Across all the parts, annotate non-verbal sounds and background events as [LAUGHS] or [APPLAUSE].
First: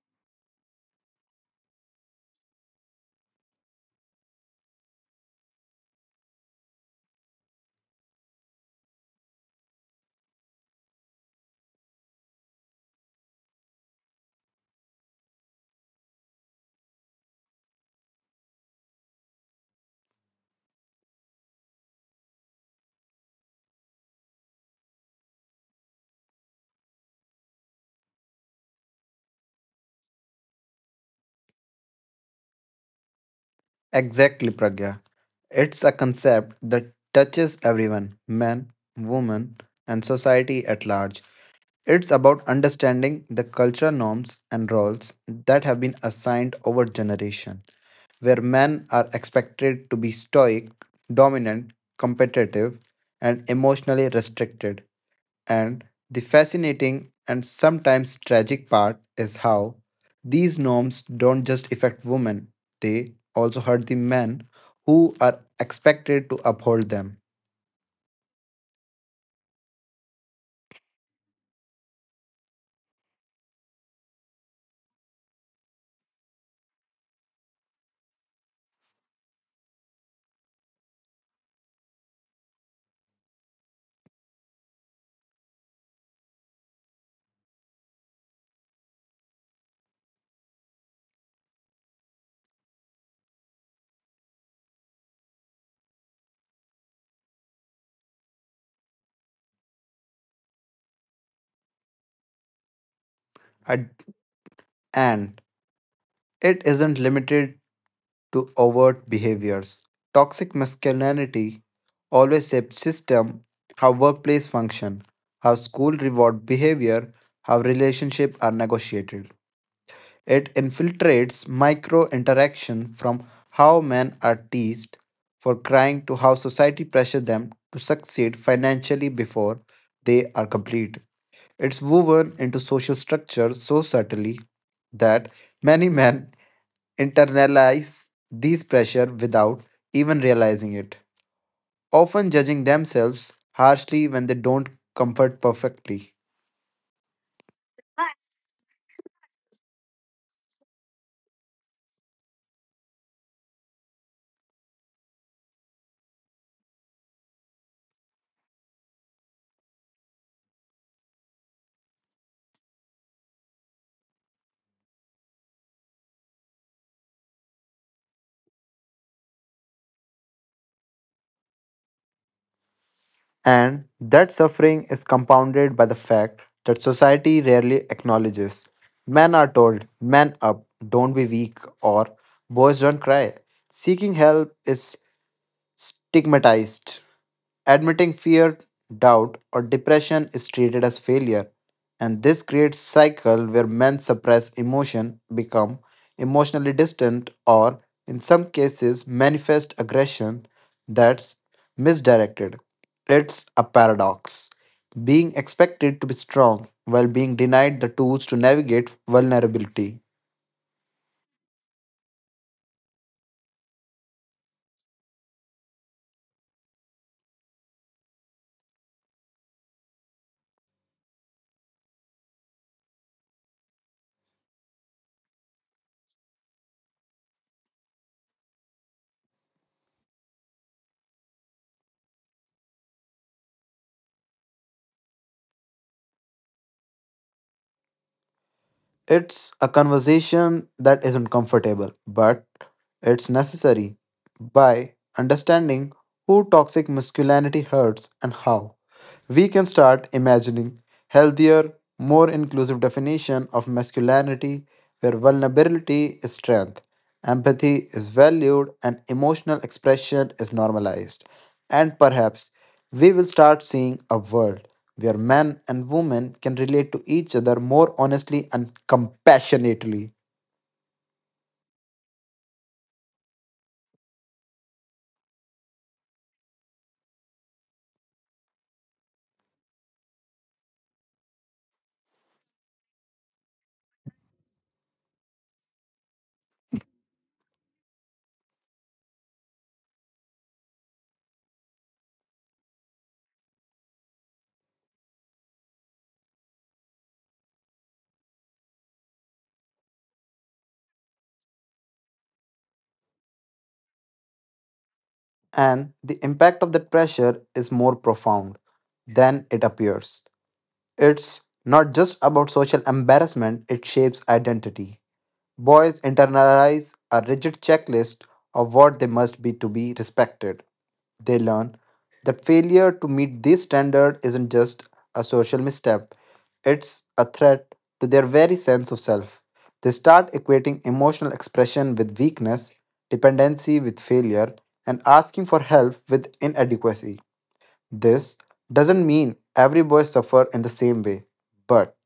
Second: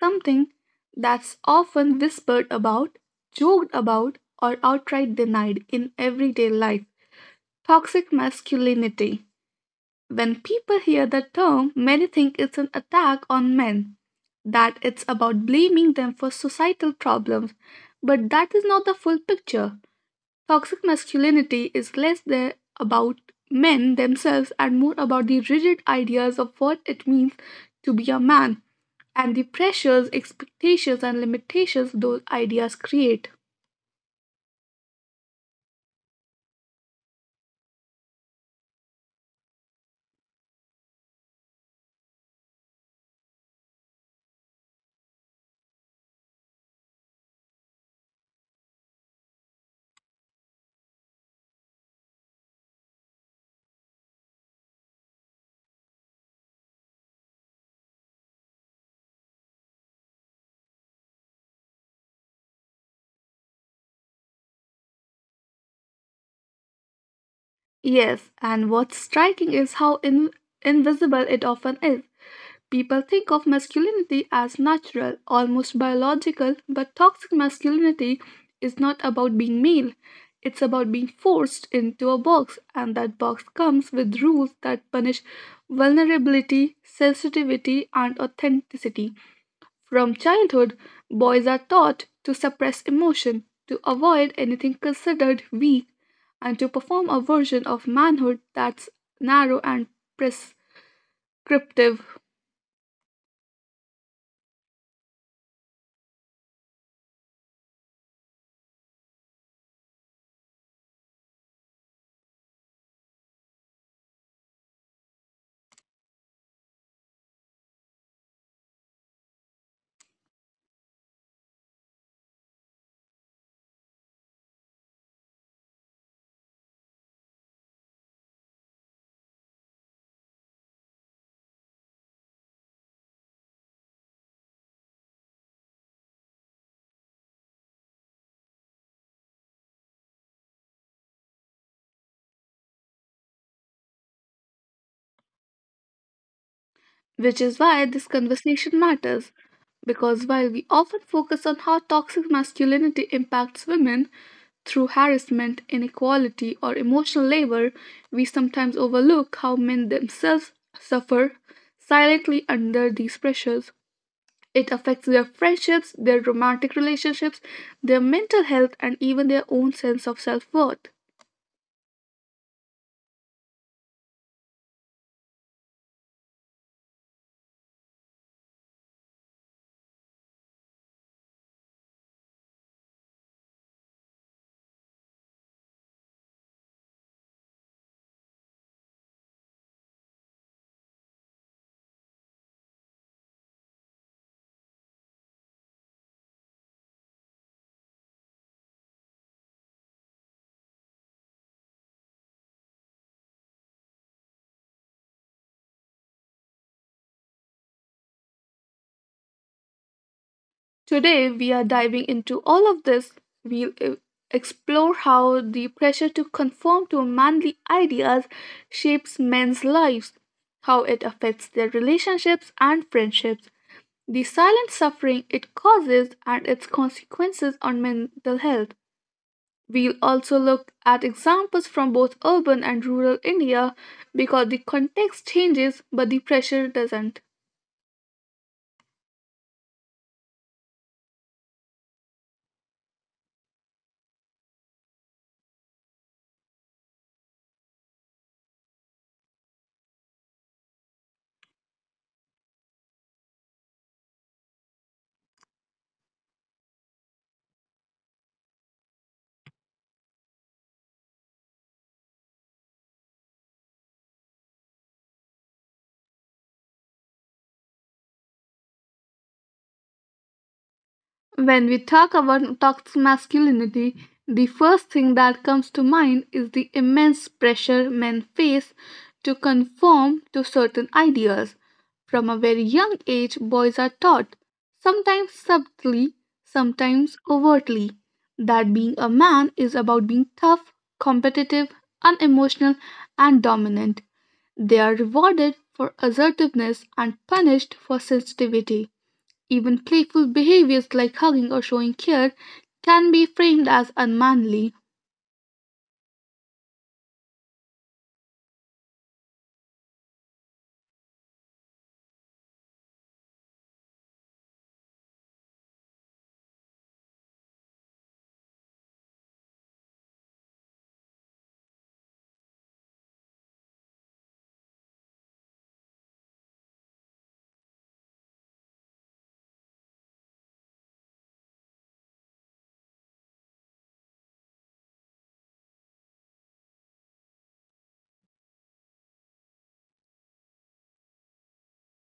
something that's often whispered about, joked about, or outright denied in everyday life: toxic masculinity. When people hear the term, many think it's an attack on men, that it's about blaming them for societal problems. But that is not the full picture. Toxic masculinity is less than about men themselves and more about the rigid ideas of what it means to be a man and the pressures, expectations, and limitations those ideas create. Exactly, Pragya. It's a concept that touches everyone men, women, and society at large. It's about understanding the cultural norms and roles that have been assigned over generation, where men are expected to be stoic, dominant, competitive, and emotionally restricted, and the fascinating and sometimes tragic part is how these norms don't just affect women, they also hurt the men who are expected to uphold them. Yes, and what's striking is how invisible it often is. People think of masculinity as natural, almost biological, but toxic masculinity is not about being male. It's about being forced into a box, and that box comes with rules that punish vulnerability, sensitivity, and authenticity. From childhood, boys are taught to suppress emotion, to avoid anything considered weak, and to perform a version of manhood that's narrow and prescriptive. And and it isn't limited to overt behaviors. Toxic masculinity always shapes system, how workplace function, how school reward behavior, how relationships are negotiated. It infiltrates micro interaction from how men are teased for crying to how society pressures them to succeed financially before they are complete. It's woven into social structure so subtly that many men internalize these pressure without even realizing it, often judging themselves harshly when they don't comfort perfectly. Which is why this conversation matters, because while we often focus on how toxic masculinity impacts women, through harassment, inequality, or emotional labor, we sometimes overlook how men themselves suffer silently under these pressures. It affects their friendships, their romantic relationships, their mental health, and even their own sense of self worth. And that suffering is compounded by the fact that society rarely acknowledges. Men are told, man up, don't be weak, or boys don't cry. Seeking help is stigmatized. Admitting fear, doubt, or depression is treated as failure, and this creates cycle where men suppress emotion, become emotionally distant, or in some cases manifest aggression that's misdirected. It's a paradox. Being expected to be strong while being denied the tools to navigate vulnerability. Today, we are diving into all of this. We'll explore how the pressure to conform to manly ideas shapes men's lives, how it affects their relationships and friendships, the silent suffering it causes, and its consequences on mental health. We'll also look at examples from both urban and rural India because the context changes but the pressure doesn't. It's a conversation that isn't comfortable, but it's necessary. By understanding who toxic masculinity hurts and how, we can start imagining healthier, more inclusive definition of masculinity where vulnerability is strength, empathy is valued and emotional expression is normalized. And perhaps we will start seeing a world where men and women can relate to each other more honestly and compassionately. When we talk about toxic masculinity, the first thing that comes to mind is the immense pressure men face to conform to certain ideas. From a very young age, boys are taught, sometimes subtly, sometimes overtly, that being a man is about being tough, competitive, unemotional, and dominant. They are rewarded for assertiveness and punished for sensitivity. Even playful behaviors like hugging or showing care can be framed as unmanly. And the impact of that pressure is more profound than it appears. It's not just about social embarrassment, it shapes identity. Boys internalize a rigid checklist of what they must be to be respected. They learn that failure to meet this standard isn't just a social misstep, it's a threat to their very sense of self. They start equating emotional expression with weakness, dependency with failure, and asking for help with inadequacy. This doesn't mean every boy suffer in the same way, but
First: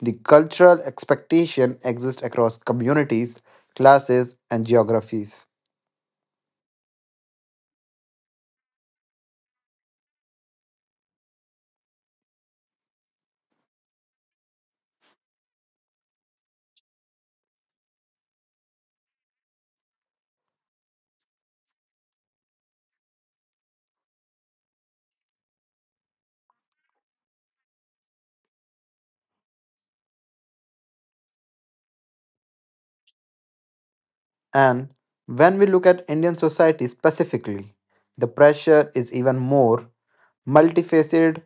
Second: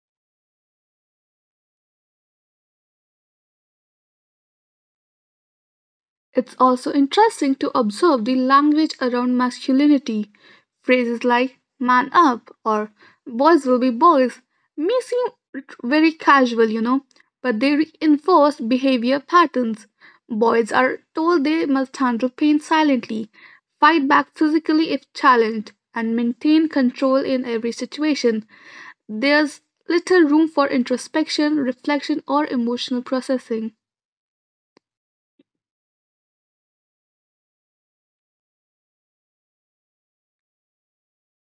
the cultural expectation exists across communities, classes, and geographies. It's also interesting to observe the language around masculinity. Phrases like man up or boys will be boys may seem very casual, you know, but they reinforce behavior patterns. Boys are told they must handle pain silently, fight back physically if challenged, and maintain control in every situation. There's little room for introspection, reflection, or emotional processing. And when we look at Indian society specifically, the pressure is even more multifaceted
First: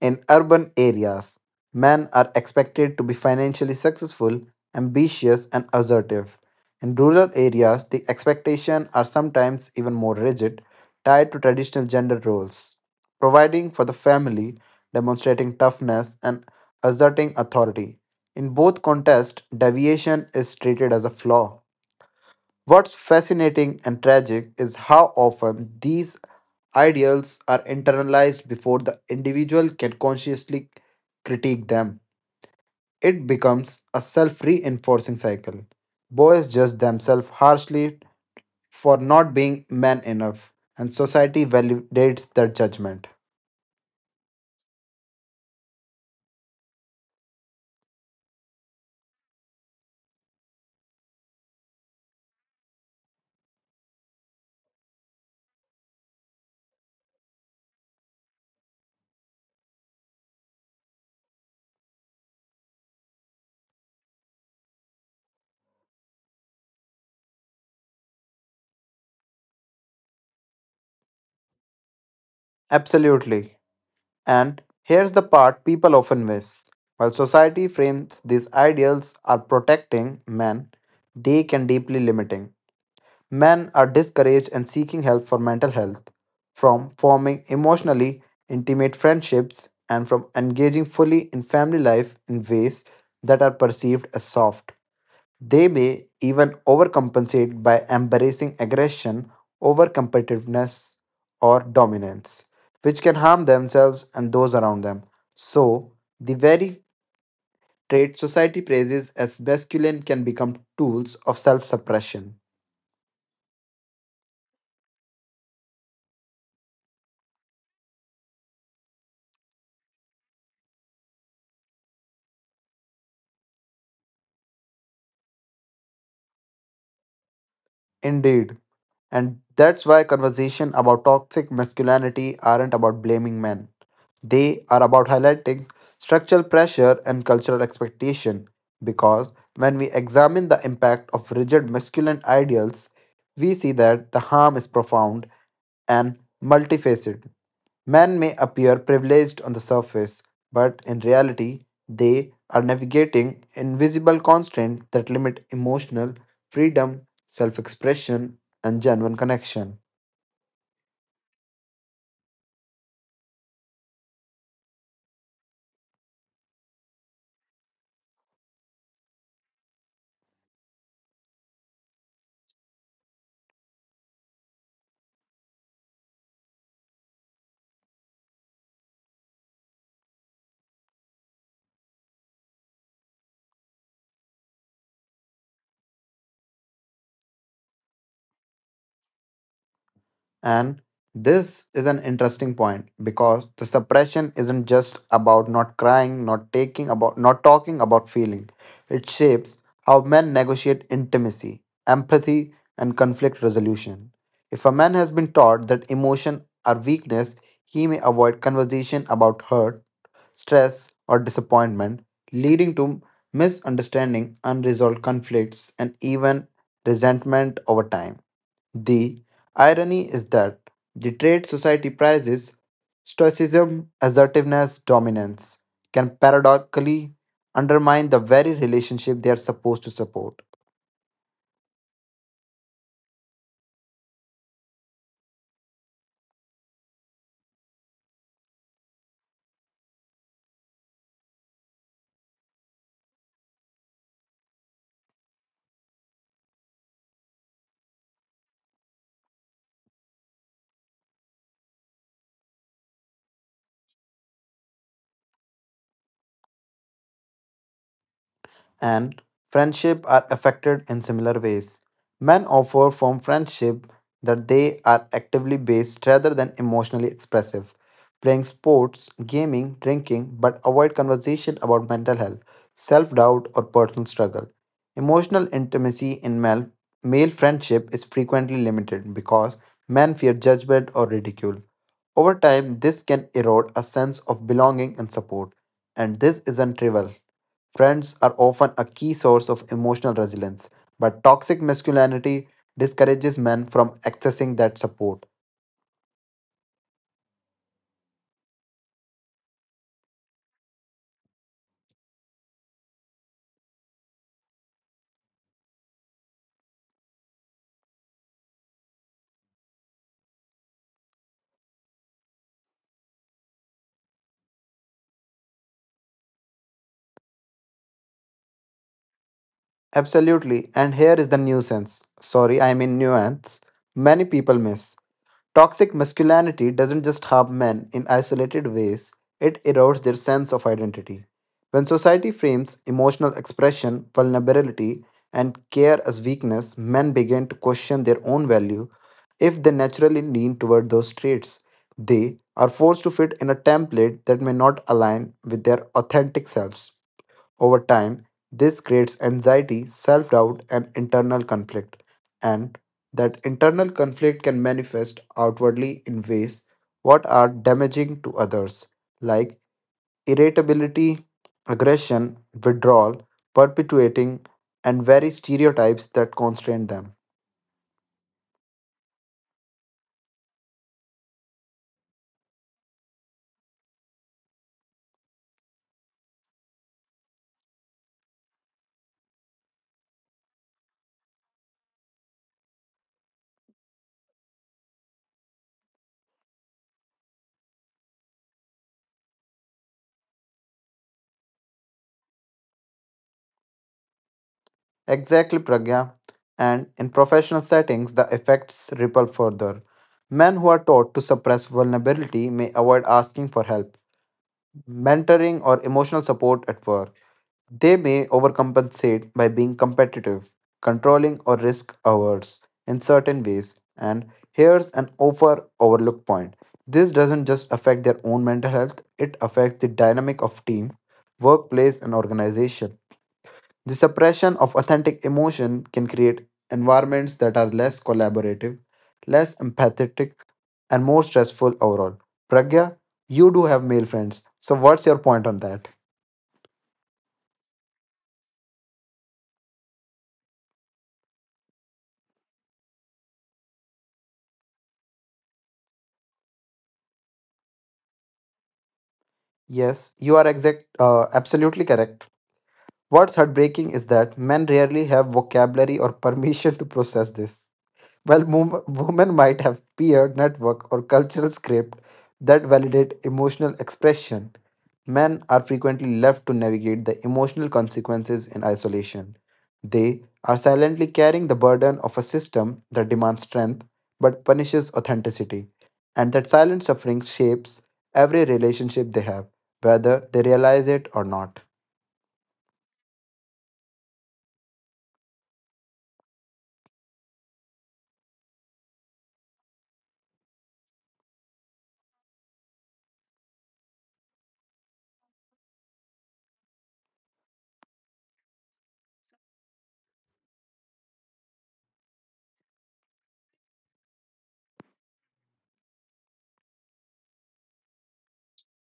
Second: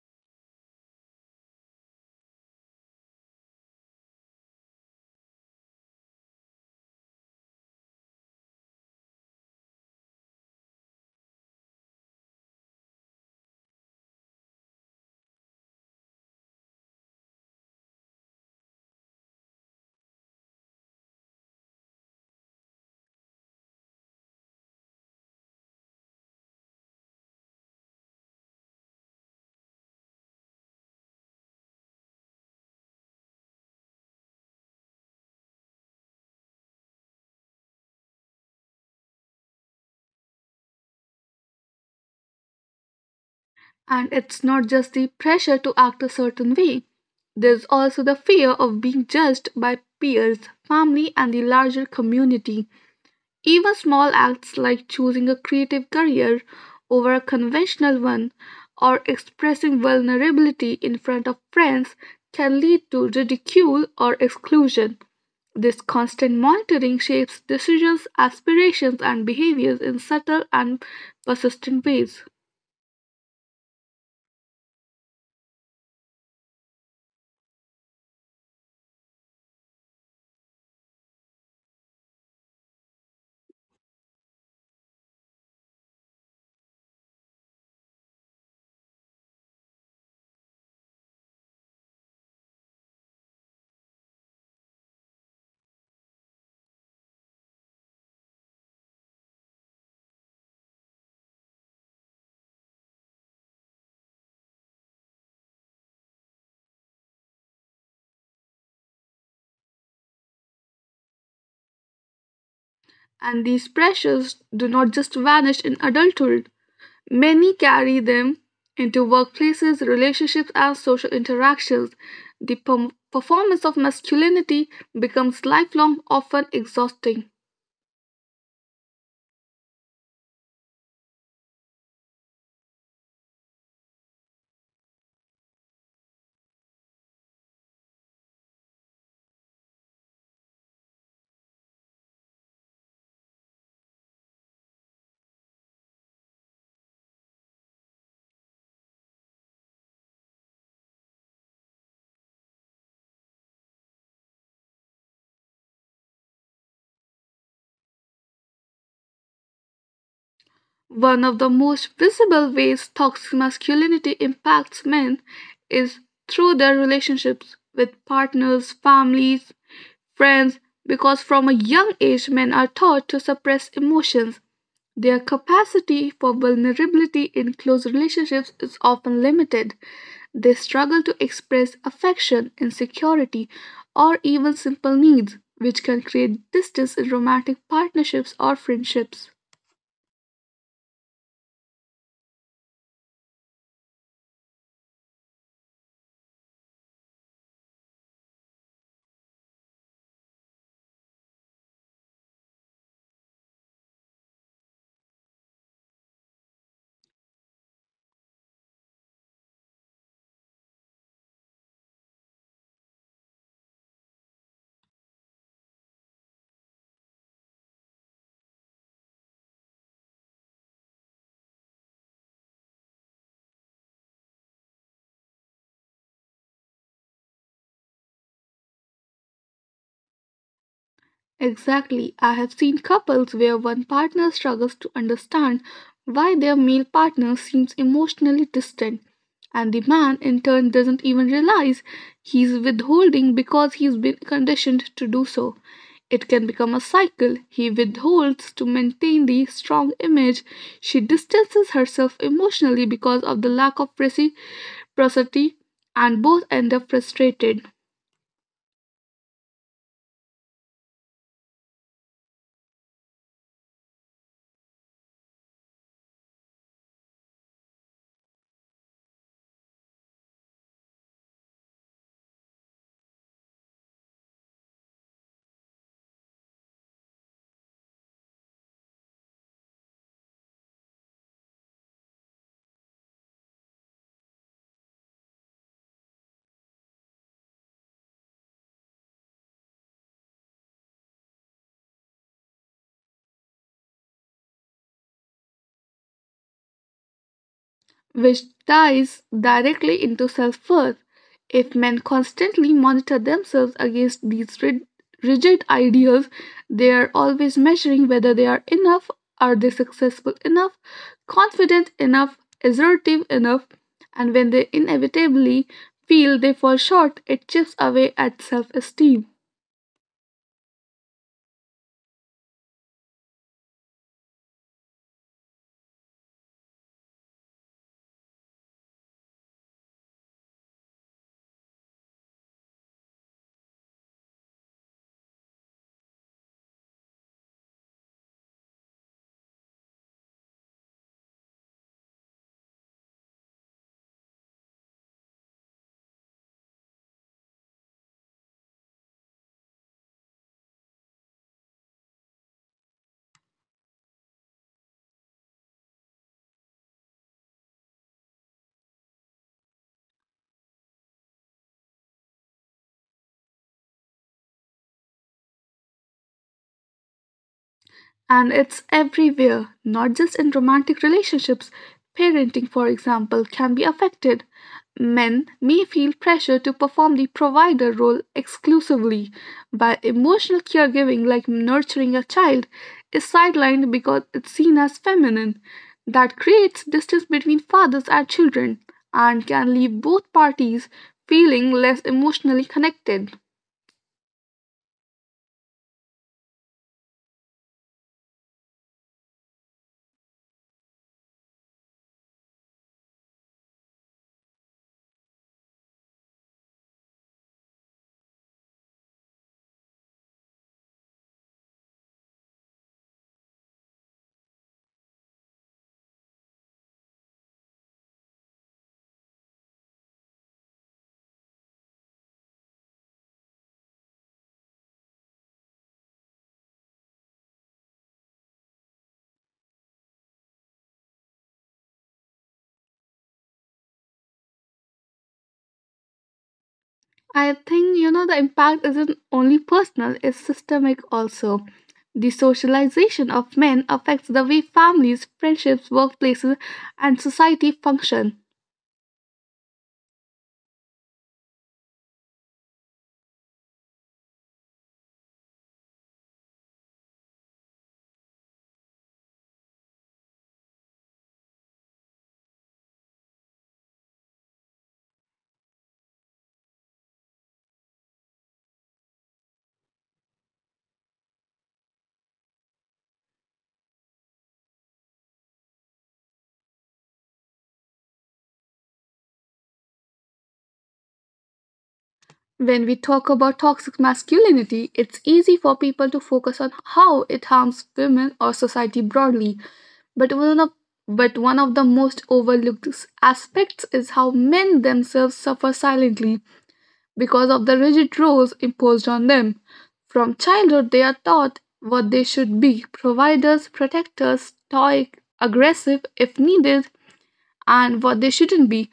in urban areas. Men are expected to be financially successful, ambitious, and assertive. In rural areas, the expectations are sometimes even more rigid, tied to traditional gender roles, providing for the family, demonstrating toughness, and asserting authority. In both contexts, deviation is treated as a flaw. What's fascinating and tragic is how often these ideals are internalized before the individual can consciously critique them. It becomes a self reinforcing cycle. Boys judge themselves harshly for not being man enough, and society validates their judgment. And it's not just the pressure to act a certain way, there's also the fear of being judged by peers, family, and the larger community. Even small acts like choosing a creative career over a conventional one or expressing vulnerability in front of friends can lead to ridicule or exclusion. This constant monitoring shapes decisions, aspirations, and behaviors in subtle and persistent ways. Absolutely. And here's the part people often miss. While society frames these ideals as protecting men, they can deeply limiting. Men are discouraged and seeking help for mental health, from forming emotionally intimate friendships, and from engaging fully in family life in ways that are perceived as soft. They may even overcompensate by embracing aggression over competitiveness or dominance, which can harm themselves and those around them. So, the very traits society praises as masculine can become tools of self suppression. And these pressures do not just vanish in adulthood. Many carry them into workplaces, relationships, and social interactions. The performance of masculinity becomes lifelong, often exhausting. Indeed. And that's why conversation about toxic masculinity aren't about blaming men. They are about highlighting structural pressure and cultural expectation because when we examine the impact of rigid masculine ideals, we see that the harm is profound and multifaceted. Men may appear privileged on the surface, but in reality, they are navigating invisible constraints that limit emotional freedom self expression, and genuine connection. One of the most visible ways toxic masculinity impacts men is through their relationships with partners, families, friends, because from a young age men are taught to suppress emotions. Their capacity for vulnerability in close relationships is often limited. They struggle to express affection, insecurity, or even simple needs, which can create distance in romantic partnerships or friendships. And this is an interesting point because the suppression isn't just about not crying, not taking about not talking about feeling. It shapes how men negotiate intimacy, empathy, and conflict resolution. If a man has been taught that emotion are weakness, he may avoid conversation about hurt, stress, or disappointment, leading to misunderstanding, unresolved conflicts, and even resentment over time. The irony is that the trait society prizes, stoicism, assertiveness, dominance, can paradoxically undermine the very relationship they are supposed to support. Exactly. I have seen couples where one partner struggles to understand why their male partner seems emotionally distant, and the man in turn doesn't even realize he's withholding because he's been conditioned to do so. It can become a cycle. He withholds to maintain the strong image. She distances herself emotionally because of the lack of reciprocity, and both end up frustrated. And friendship are affected in similar ways. Men offer from friendship that they are actively based rather than emotionally expressive. Playing sports, gaming, drinking, but avoid conversation about mental health, self doubt, or personal struggle. Emotional intimacy in male, male friendship is frequently limited because men fear judgment or ridicule. Over time, this can erode a sense of belonging and support, and this isn't trivial. Friends are often a key source of emotional resilience, but toxic masculinity discourages men from accessing that support. Which ties directly into self worth. If men constantly monitor themselves against these rigid ideals, they are always measuring whether they are enough, are they successful enough, confident enough, assertive enough, and when they inevitably feel they fall short, it chips away at self esteem. Absolutely. And here is the nuisance. Sorry, I mean nuance. Many people miss. Toxic masculinity doesn't just harm men in isolated ways, it erodes their sense of identity. When society frames emotional expression, vulnerability, and care as weakness, men begin to question their own value if they naturally lean toward those traits. They are forced to fit in a template that may not align with their authentic selves. Over time, this creates anxiety, self doubt, and internal conflict. And that internal conflict can manifest outwardly in ways what are damaging to others, like irritability, aggression, withdrawal, perpetuating, and very stereotypes that constrain them. And it's everywhere, not just in romantic relationships. Parenting, for example, can be affected. Men may feel pressure to perform the provider role exclusively, while emotional caregiving, like nurturing a child, is sidelined because it's seen as feminine. That creates distance between fathers and children and can leave both parties feeling less emotionally connected. Exactly, Pragya. And in professional settings, the effects ripple further. Men who are taught to suppress vulnerability may avoid asking for help mentoring, or emotional support at work. They may overcompensate by being competitive, controlling, or risk averse in certain ways. And here's an overlooked point. This doesn't just affect their own mental health, it affects the dynamic of team, workplace, and organization. The suppression of authentic emotion can create environments that are less collaborative, less empathetic, and more stressful overall. Pragya, you do have male friends. So, what's your point on that? I think you know the impact isn't only personal, it's systemic also. The socialization of men affects the way families, friendships, workplaces, and society function. Yes, you are exact, absolutely correct. What's heartbreaking is that men rarely have vocabulary or [LAUGHS] permission to process this. While women might have peer network or cultural script that validate emotional expression, men are frequently left to navigate the emotional consequences in isolation. They are silently carrying the burden of a system that demands strength but punishes authenticity, and that silent suffering shapes every relationship they have, whether they realize it or not. When we talk about toxic masculinity, it's easy for people to focus on how it harms women or society broadly. But one of but one of the most overlooked aspects is how men themselves suffer silently because of the rigid roles imposed on them. From childhood, they are taught what they should be: providers, protectors, stoic, aggressive if needed, and what they shouldn't be:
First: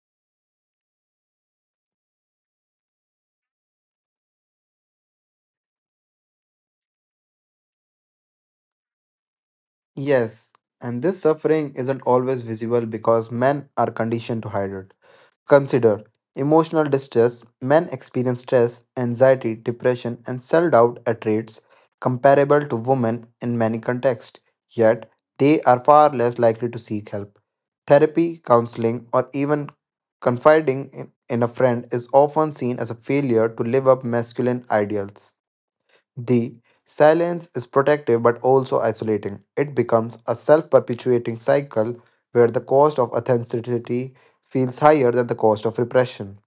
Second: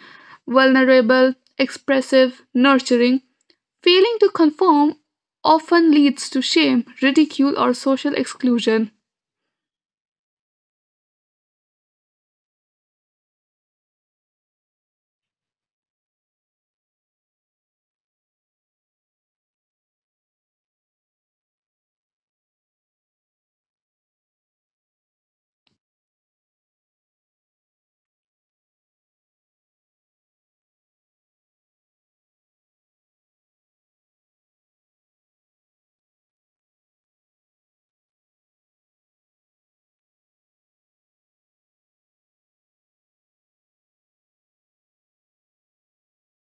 vulnerable, expressive, nurturing. Failing to conform often leads to shame, ridicule, or social exclusion. Yes, and this suffering isn't always visible because men are conditioned to hide it. Consider emotional distress. Men experience stress, anxiety, depression, and self doubt at rates comparable to women in many contexts, yet, they are far less likely to seek help. Therapy, counseling, or even confiding in a friend is often seen as a failure to live up masculine ideals. The silence is protective but also isolating. It becomes a self perpetuating cycle where the cost of authenticity feels higher than the cost of repression.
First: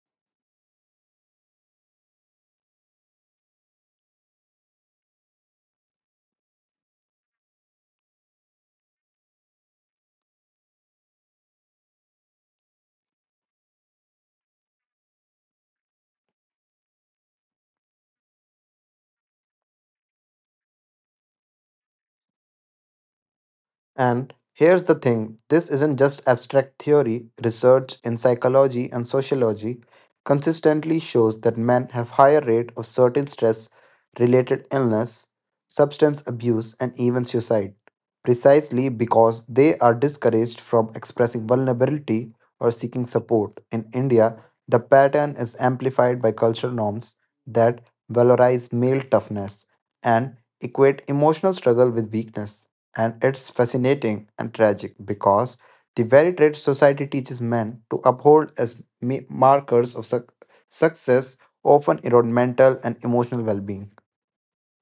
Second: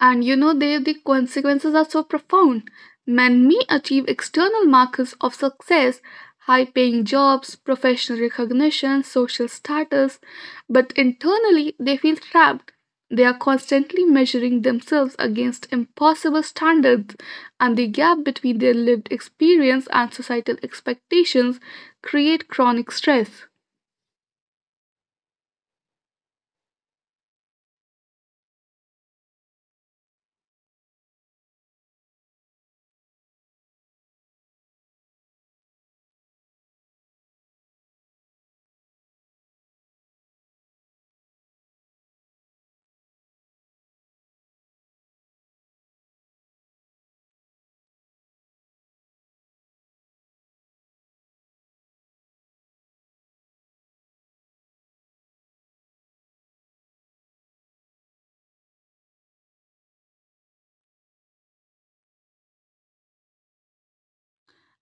And you know, there the consequences are so profound. Men may achieve external markers of success, high paying jobs, professional recognition, social status, but internally they feel trapped. They are constantly measuring themselves against impossible standards, and the gap between their lived experience and societal expectations create chronic stress. And here's the thing this isn't just abstract theory, research in psychology and sociology consistently shows that men have higher rate of certain stress related illness, substance abuse and even suicide precisely because they are discouraged from expressing vulnerability or seeking support. In India, the pattern is amplified by cultural norms that valorize male toughness and equate emotional struggle with weakness and it's fascinating and tragic because the very traits society teaches men to uphold as markers of success often erode mental and emotional well being.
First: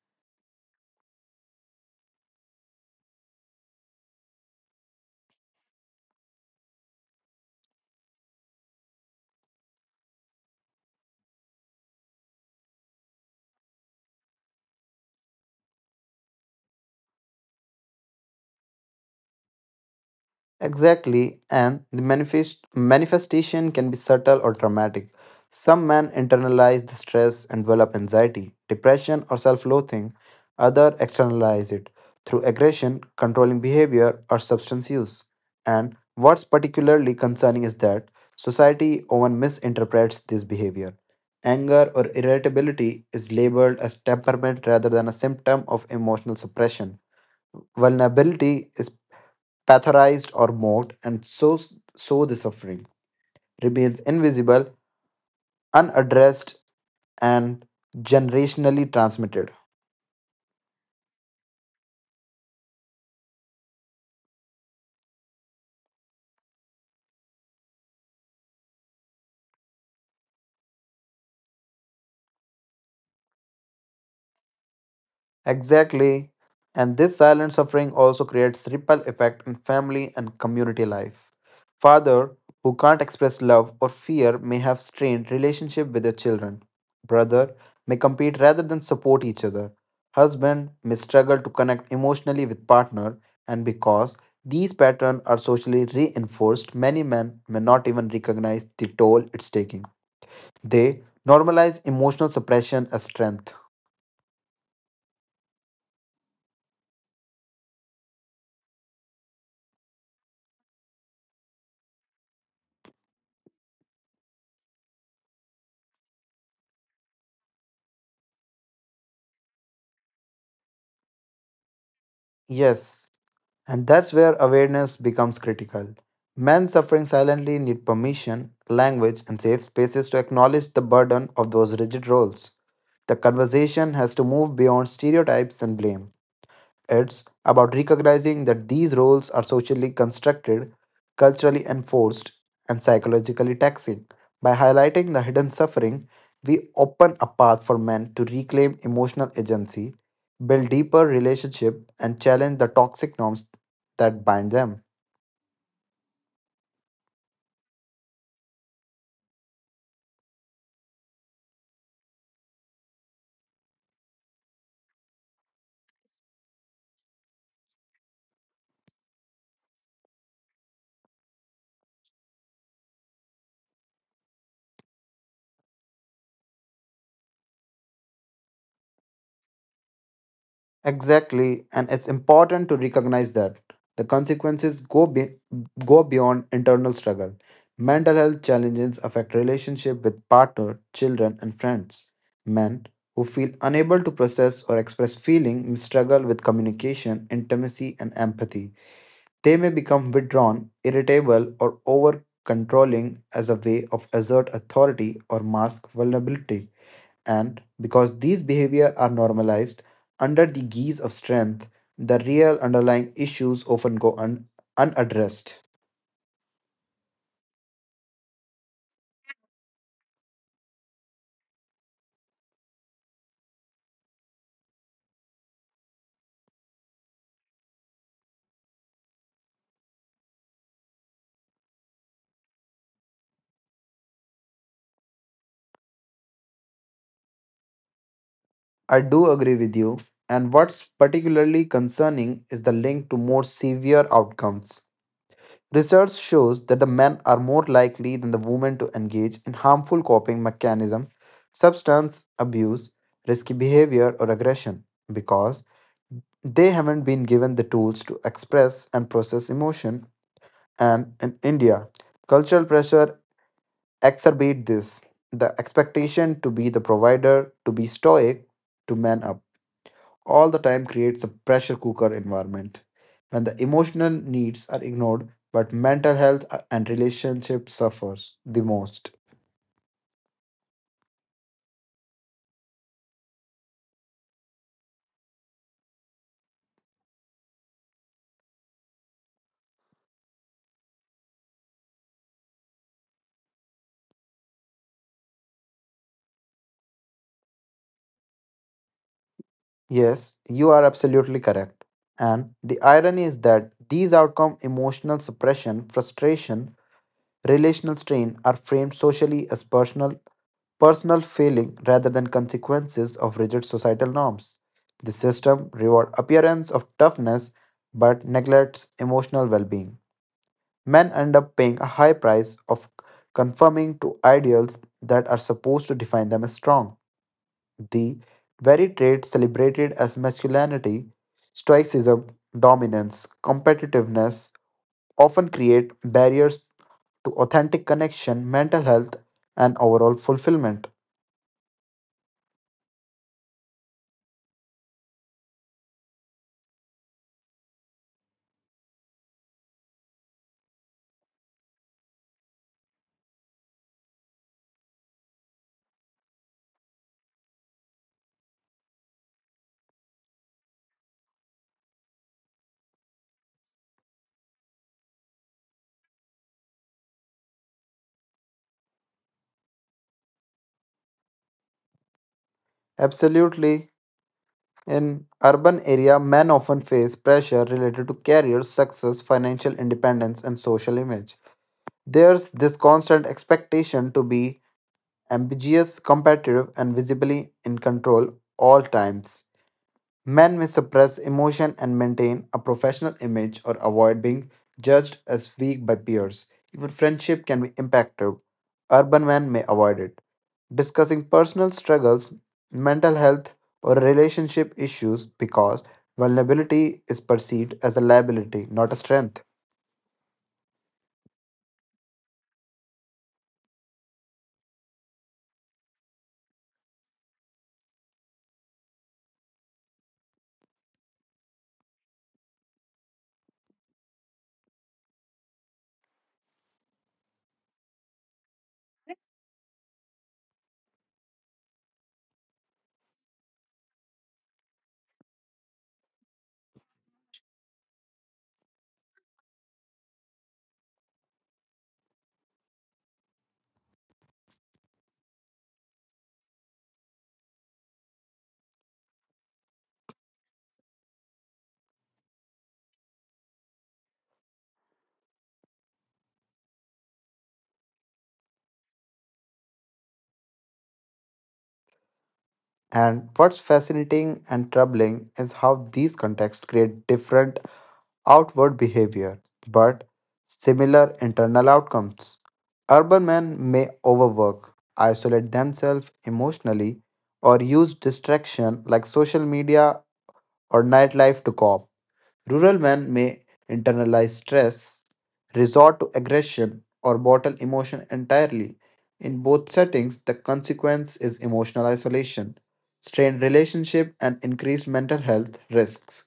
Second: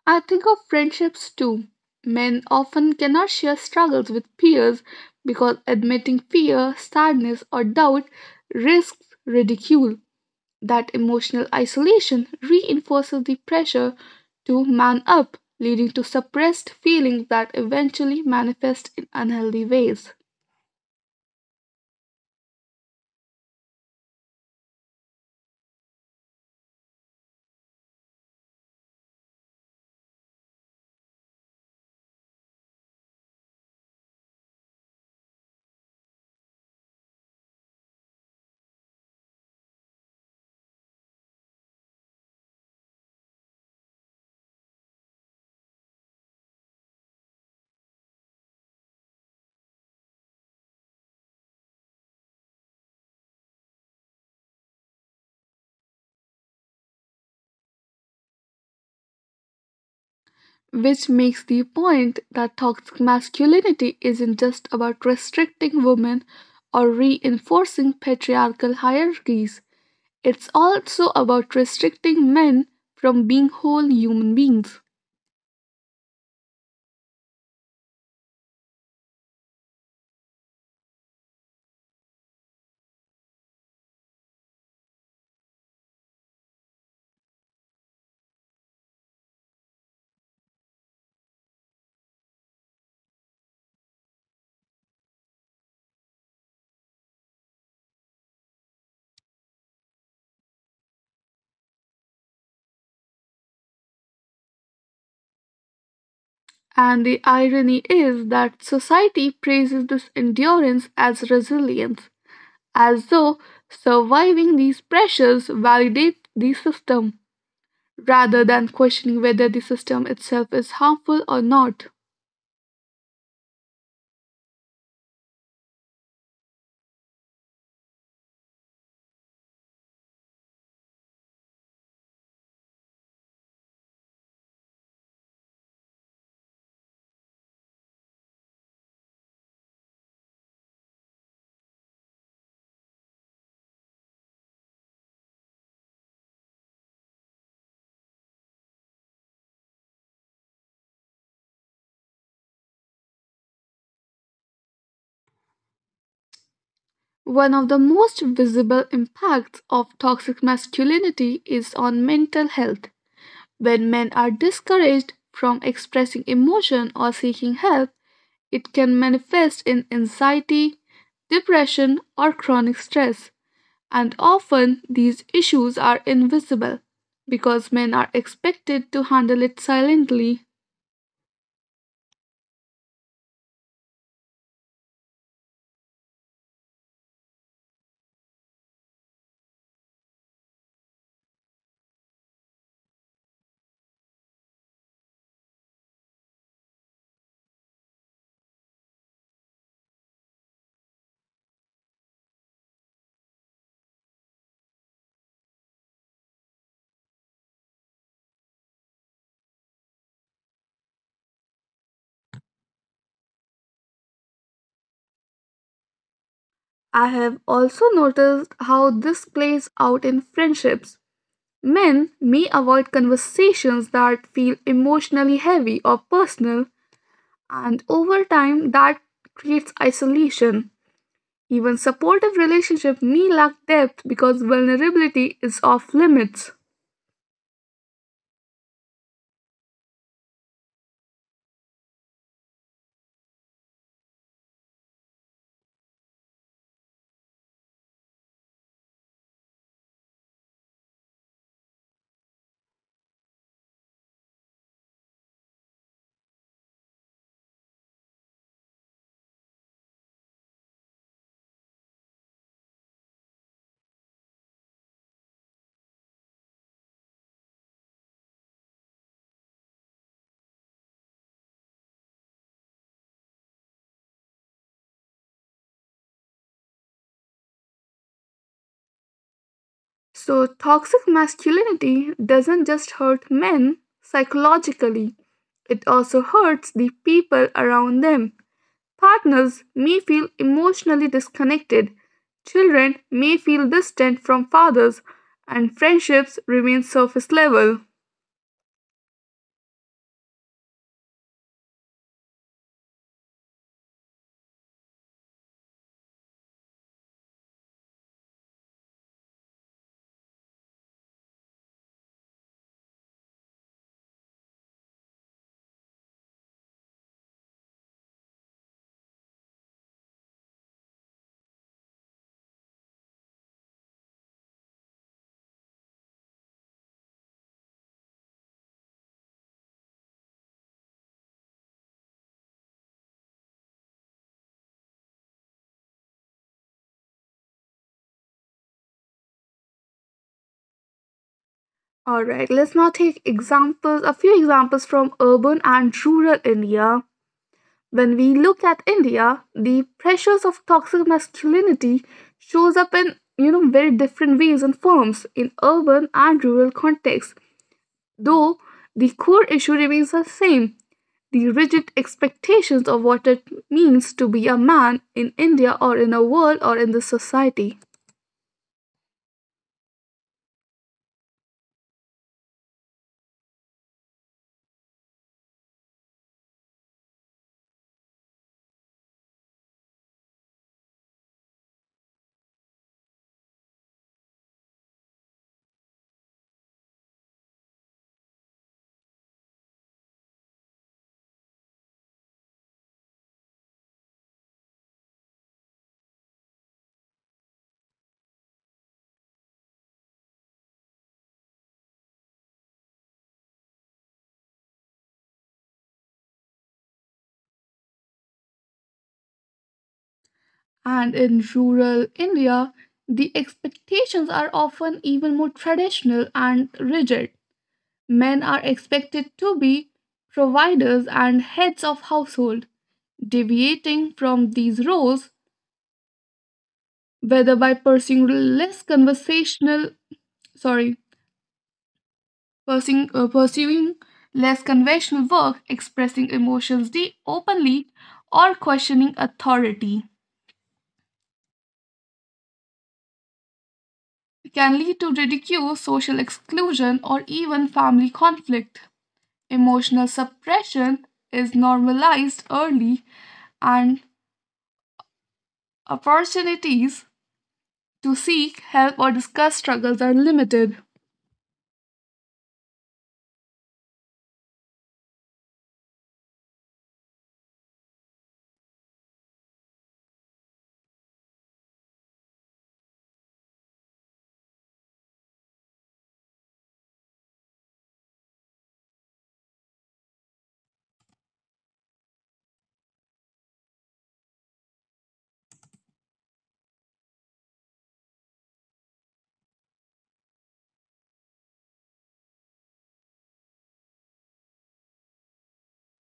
I think of friendships too. Men often cannot share struggles with peers because admitting fear, sadness, or doubt risks ridicule. That emotional isolation reinforces the pressure to man up, leading to suppressed feelings that eventually manifest in unhealthy ways. Exactly, and the manifestation can be subtle or dramatic. Some men internalize the stress and develop anxiety, depression, or self-loathing. Others externalize it through aggression, controlling behavior, or substance use. And what's particularly concerning is that society often misinterprets this behavior. Anger or irritability is labeled as temperament rather than a symptom of emotional suppression. Vulnerability is pathologized or mocked, and so the suffering remains invisible, unaddressed, and generationally transmitted. Which makes the point that toxic masculinity isn't just about restricting women or reinforcing patriarchal hierarchies. It's also about restricting men from being whole human beings. Exactly. And this silent suffering also creates ripple effect in family and community life. Father who can't express love or fear may have strained relationship with their children. Brother may compete rather than support each other. Husband may struggle to connect emotionally with partner and because these patterns are socially reinforced, many men may not even recognize the toll it's taking. They normalize emotional suppression as strength. And the irony is that society praises this endurance as resilience, as though surviving these pressures validates the system, rather than questioning whether the system itself is harmful or not. Yes, and that's where awareness becomes critical. Men suffering silently need permission, language, and safe spaces to acknowledge the burden of those rigid roles. The conversation has to move beyond stereotypes and blame. It's about recognizing that these roles are socially constructed, culturally enforced, and psychologically taxing. By highlighting the hidden suffering, we open a path for men to reclaim emotional agency, build deeper relationships, and challenge the toxic norms that bind them. One of the most visible impacts of toxic masculinity is on mental health. When men are discouraged from expressing emotion or seeking help, it can manifest in anxiety, depression, or chronic stress, and often these issues are invisible because men are expected to handle it silently. Exactly, and it's important to recognize that the consequences go beyond internal struggle. Mental health challenges affect relationship with partner, children, and friends. Men who feel unable to process or express feeling may struggle with communication, intimacy, and empathy. They may become withdrawn, irritable, or over controlling as a way of assert authority or mask vulnerability. And because these behavior are normalized under the guise of strength, the real underlying issues often go unaddressed. I have also noticed how this plays out in friendships. Men may avoid conversations that feel emotionally heavy or personal, and over time, that creates isolation. Even supportive relationships may lack depth because vulnerability is off limits. I do agree with you. And what's particularly concerning is the link to more severe outcomes. Research shows that the men are more likely than the women to engage in harmful coping mechanisms, substance abuse, risky behavior, or aggression because they haven't been given the tools to express and process emotion and in India. Cultural pressure exacerbate this. The expectation to be the provider, to be stoic, to man up, all the time creates a pressure cooker environment. When the emotional needs are ignored, but mental health and relationship suffers the most. So, toxic masculinity doesn't just hurt men psychologically, it also hurts the people around them. Partners may feel emotionally disconnected, children may feel distant from fathers, and friendships remain surface level. Yes, you are absolutely correct. And the irony is that these outcome emotional suppression, frustration, relational strain are framed socially as personal feeling rather than consequences of rigid societal norms. The system rewards appearance of toughness but neglects emotional well-being. Men end up paying a high price of conforming to ideals that are supposed to define them as strong. The very trait celebrated as masculinity, stoicism, dominance, competitiveness often create barriers to authentic connection, mental health, and overall fulfillment. Alright, let's now take examples, a few examples from urban and rural India. When we look at India, the pressures of toxic masculinity shows up in you know very different ways and forms in urban and rural contexts. Though the core issue remains the same, the rigid expectations of what it means to be a man in India or in a world or in the society. Absolutely. In urban area, men often face pressure related to career, success, financial independence, and social image. There's this constant expectation to be ambitious, competitive, and visibly in control all times. Men may suppress emotion and maintain a professional image or avoid being judged as weak by peers. Even friendship can be impacted. Urban men may avoid it. Discussing personal struggles, mental health, or relationship issues because vulnerability is perceived as a liability, not a strength. And in rural India, the expectations are often even more traditional and rigid. Men are expected to be providers and heads of household. Deviating from these roles, whether by pursuing less conversational, sorry, pursuing less conventional work, expressing emotions openly, or questioning authority, can lead to ridicule, social exclusion, or even family conflict. Emotional suppression is normalized early and opportunities to seek help or discuss struggles are limited. And what's fascinating and troubling is how these contexts create different outward behavior, but similar internal outcomes. Urban men may overwork, isolate themselves emotionally, or use distraction like social media or nightlife to cope. Rural men may internalize stress, resort to aggression, or bottle emotion entirely. In both settings, the consequence is emotional isolation, strained relationship, and increased mental health risks.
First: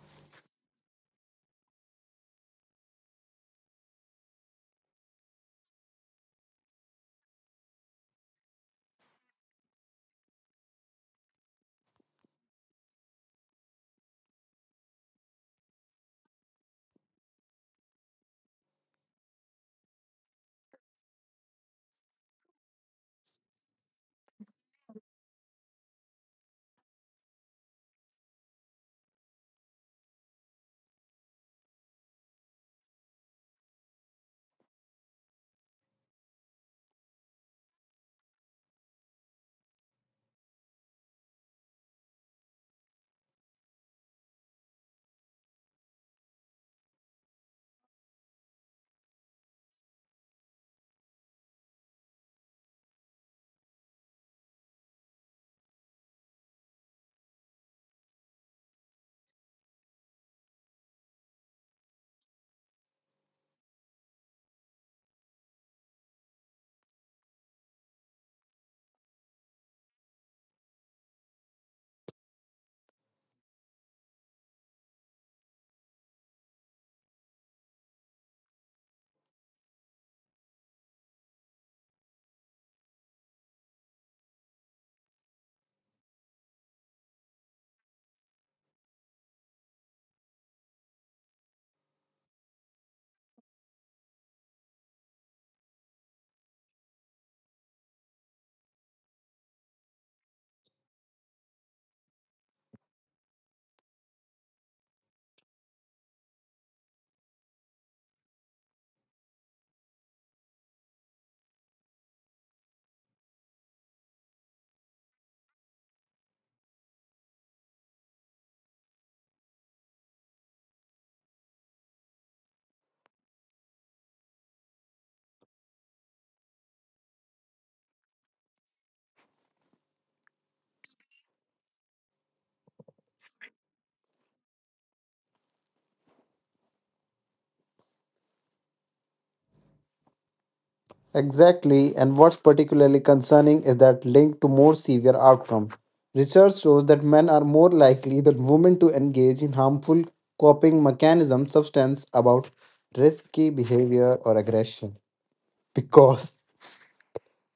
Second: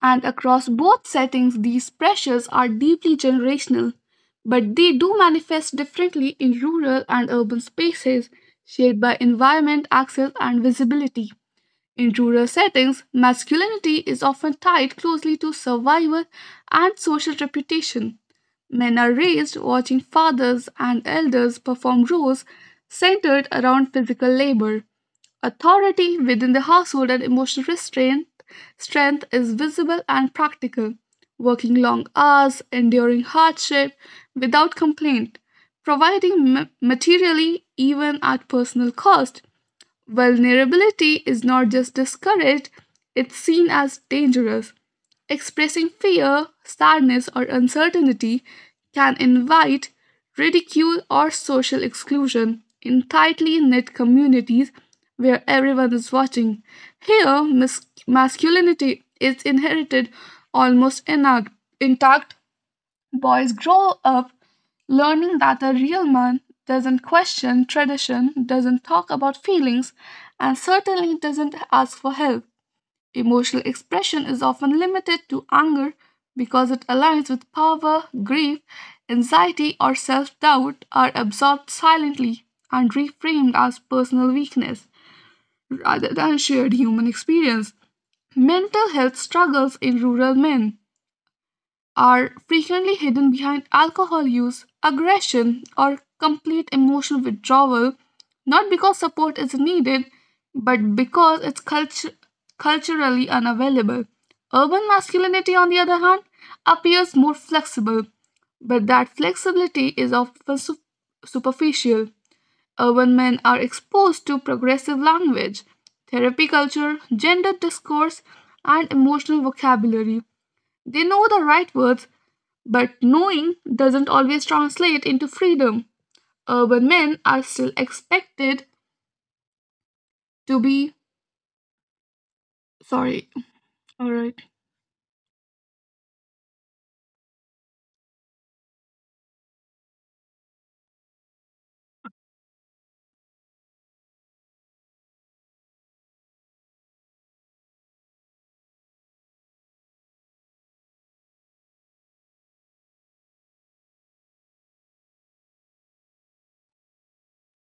And across both settings, these pressures are deeply generational, but they do manifest differently in rural and urban spaces, shaped by environment, access, and visibility. In rural settings, masculinity is often tied closely to survival and social reputation. Men are raised watching fathers and elders perform roles centered around physical labor, authority within the household and emotional restraint. Strength is visible and practical. Working long hours, enduring hardship without complaint, providing materially even at personal cost. Vulnerability is not just discouraged, it's seen as dangerous. Expressing fear, sadness, or uncertainty can invite ridicule or social exclusion in tightly knit communities where everyone is watching. Here, masculinity is inherited almost intact. Boys grow up learning that a real man doesn't question tradition, doesn't talk about feelings, and certainly doesn't ask for help. Emotional expression is often limited to anger because it aligns with power; grief, anxiety, or self doubt, are absorbed silently and reframed as personal weakness rather than shared human experience. Mental health struggles in rural men are frequently hidden behind alcohol use, aggression, or complete emotional withdrawal, not because support is needed, but because it's culturally unavailable. Urban masculinity, on the other hand, appears more flexible, but that flexibility is often superficial. Urban men are exposed to progressive language, therapy culture, gender discourse, and emotional vocabulary. They know the right words, but knowing doesn't always translate into freedom. Urban men are still expected to be sorry. All right. Exactly, and what's particularly concerning is that link to more severe outcomes. Research shows that men are more likely than women to engage in harmful coping mechanisms, substance about risky behavior or aggression, [LAUGHS] because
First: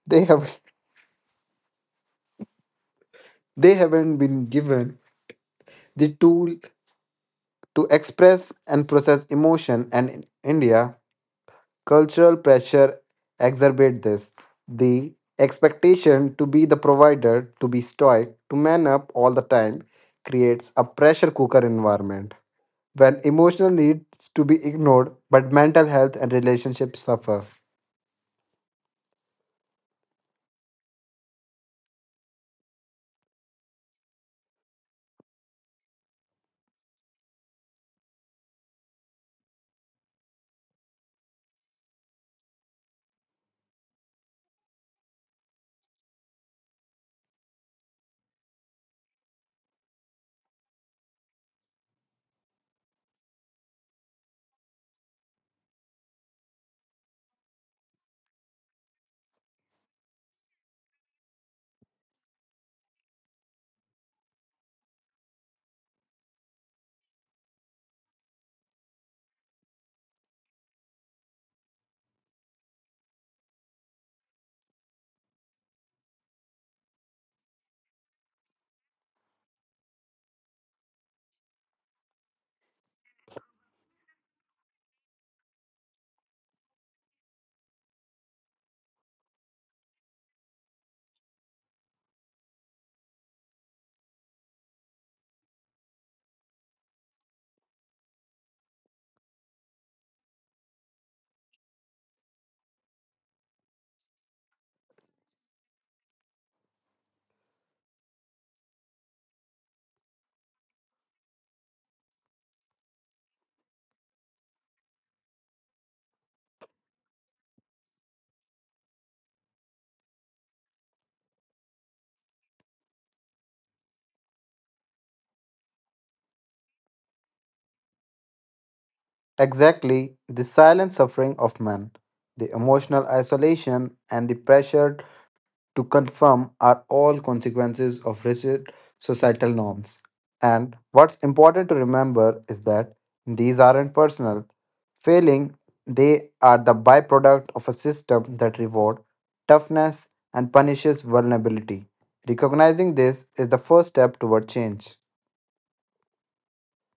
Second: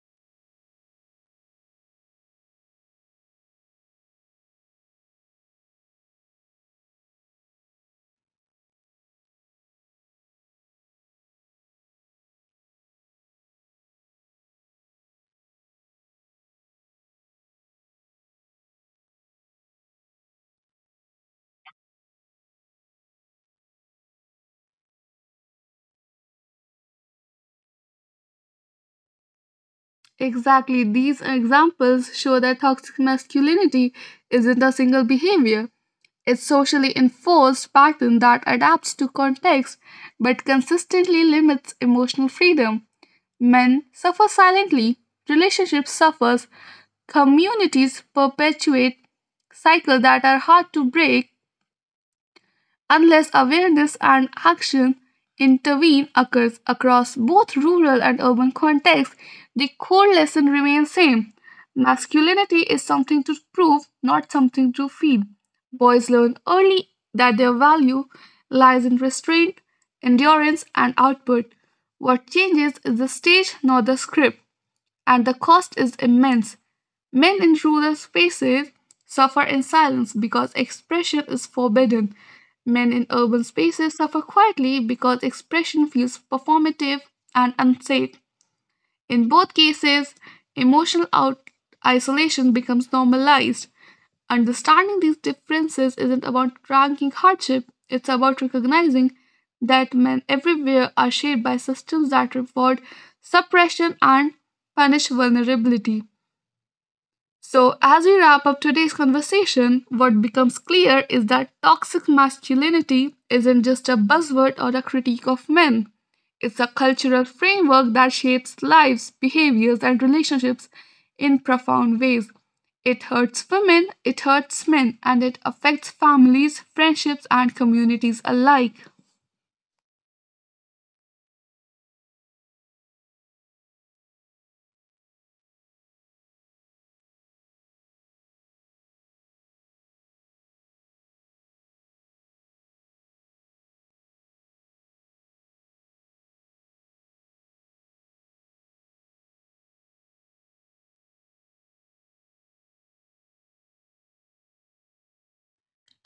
they have they haven't been given the tool to express and process emotion. And in India, cultural pressure exacerbate this. The expectation to be the provider, to be stoic, to man up all the time creates a pressure cooker environment when emotional needs to be ignored but mental health and relationships suffer. Exactly. These examples show that toxic masculinity isn't a single behavior. It's socially enforced pattern that adapts to context but consistently limits emotional freedom. Men suffer silently, relationships suffers, communities perpetuate cycles that are hard to break unless awareness and action intervene occurs. Across both rural and urban contexts the core lesson remains same: masculinity is something to prove, not something to feed. Boys learn early that their value lies in restraint, endurance, and output. What changes is the stage, not the script, and the cost is immense. Men in rural spaces suffer in silence because expression is forbidden. Men in urban spaces suffer quietly because expression feels performative and unsafe. In both cases, emotional out- isolation becomes normalized. Understanding these differences isn't about ranking hardship, it's about recognizing that men everywhere are shaped by systems that reward suppression and punish vulnerability. So, as we wrap up today's conversation, what becomes clear is that toxic masculinity isn't just a buzzword or a critique of men. It's a cultural framework that shapes lives, behaviors, and relationships in profound ways. It hurts women, it hurts men, and it affects families, friendships, and communities alike. Exactly the silent suffering of men, the emotional isolation and the pressure to confirm are all consequences of rigid societal norms. And what's important to remember is that these aren't personal. Failing, they are the byproduct of a system that rewards toughness and punishes vulnerability. Recognizing this is the first step toward change.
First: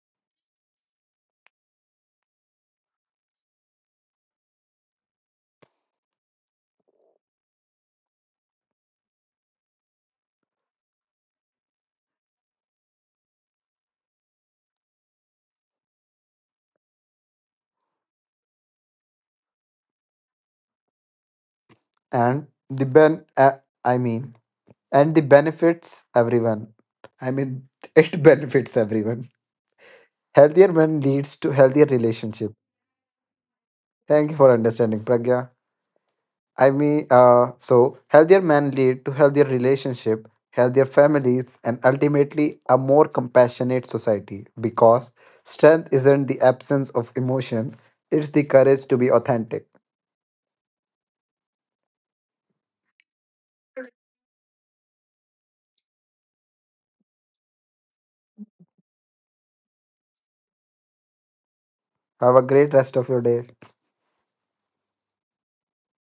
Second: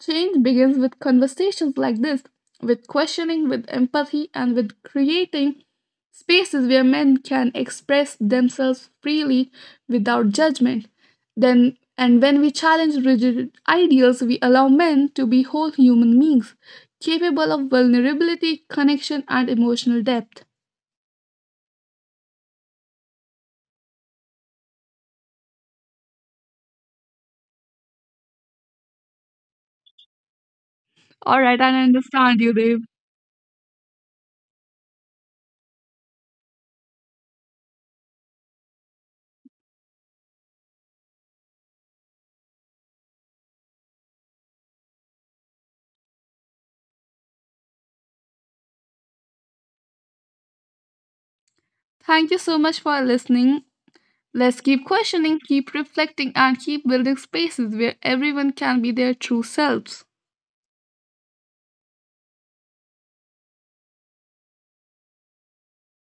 Change begins with conversations like this, with questioning, with empathy, and with creating spaces where men can express themselves freely without judgment. Then, and when we challenge rigid ideals, we allow men to be whole human beings, capable of vulnerability, connection, and emotional depth. And I mean, the benefits everyone. I mean, [LAUGHS] it benefits everyone. Healthier men leads All to right, I healthier understand relationships. you, Dave. Thank you for understanding, Pragya. So healthier men lead to healthier relationship, healthier families, and ultimately a more compassionate society. Because strength isn't the absence of emotion; it's the courage to be authentic. Thank you so much for listening. Let's keep questioning, keep reflecting, and keep building spaces where everyone can be their true selves. Have a great rest of your day.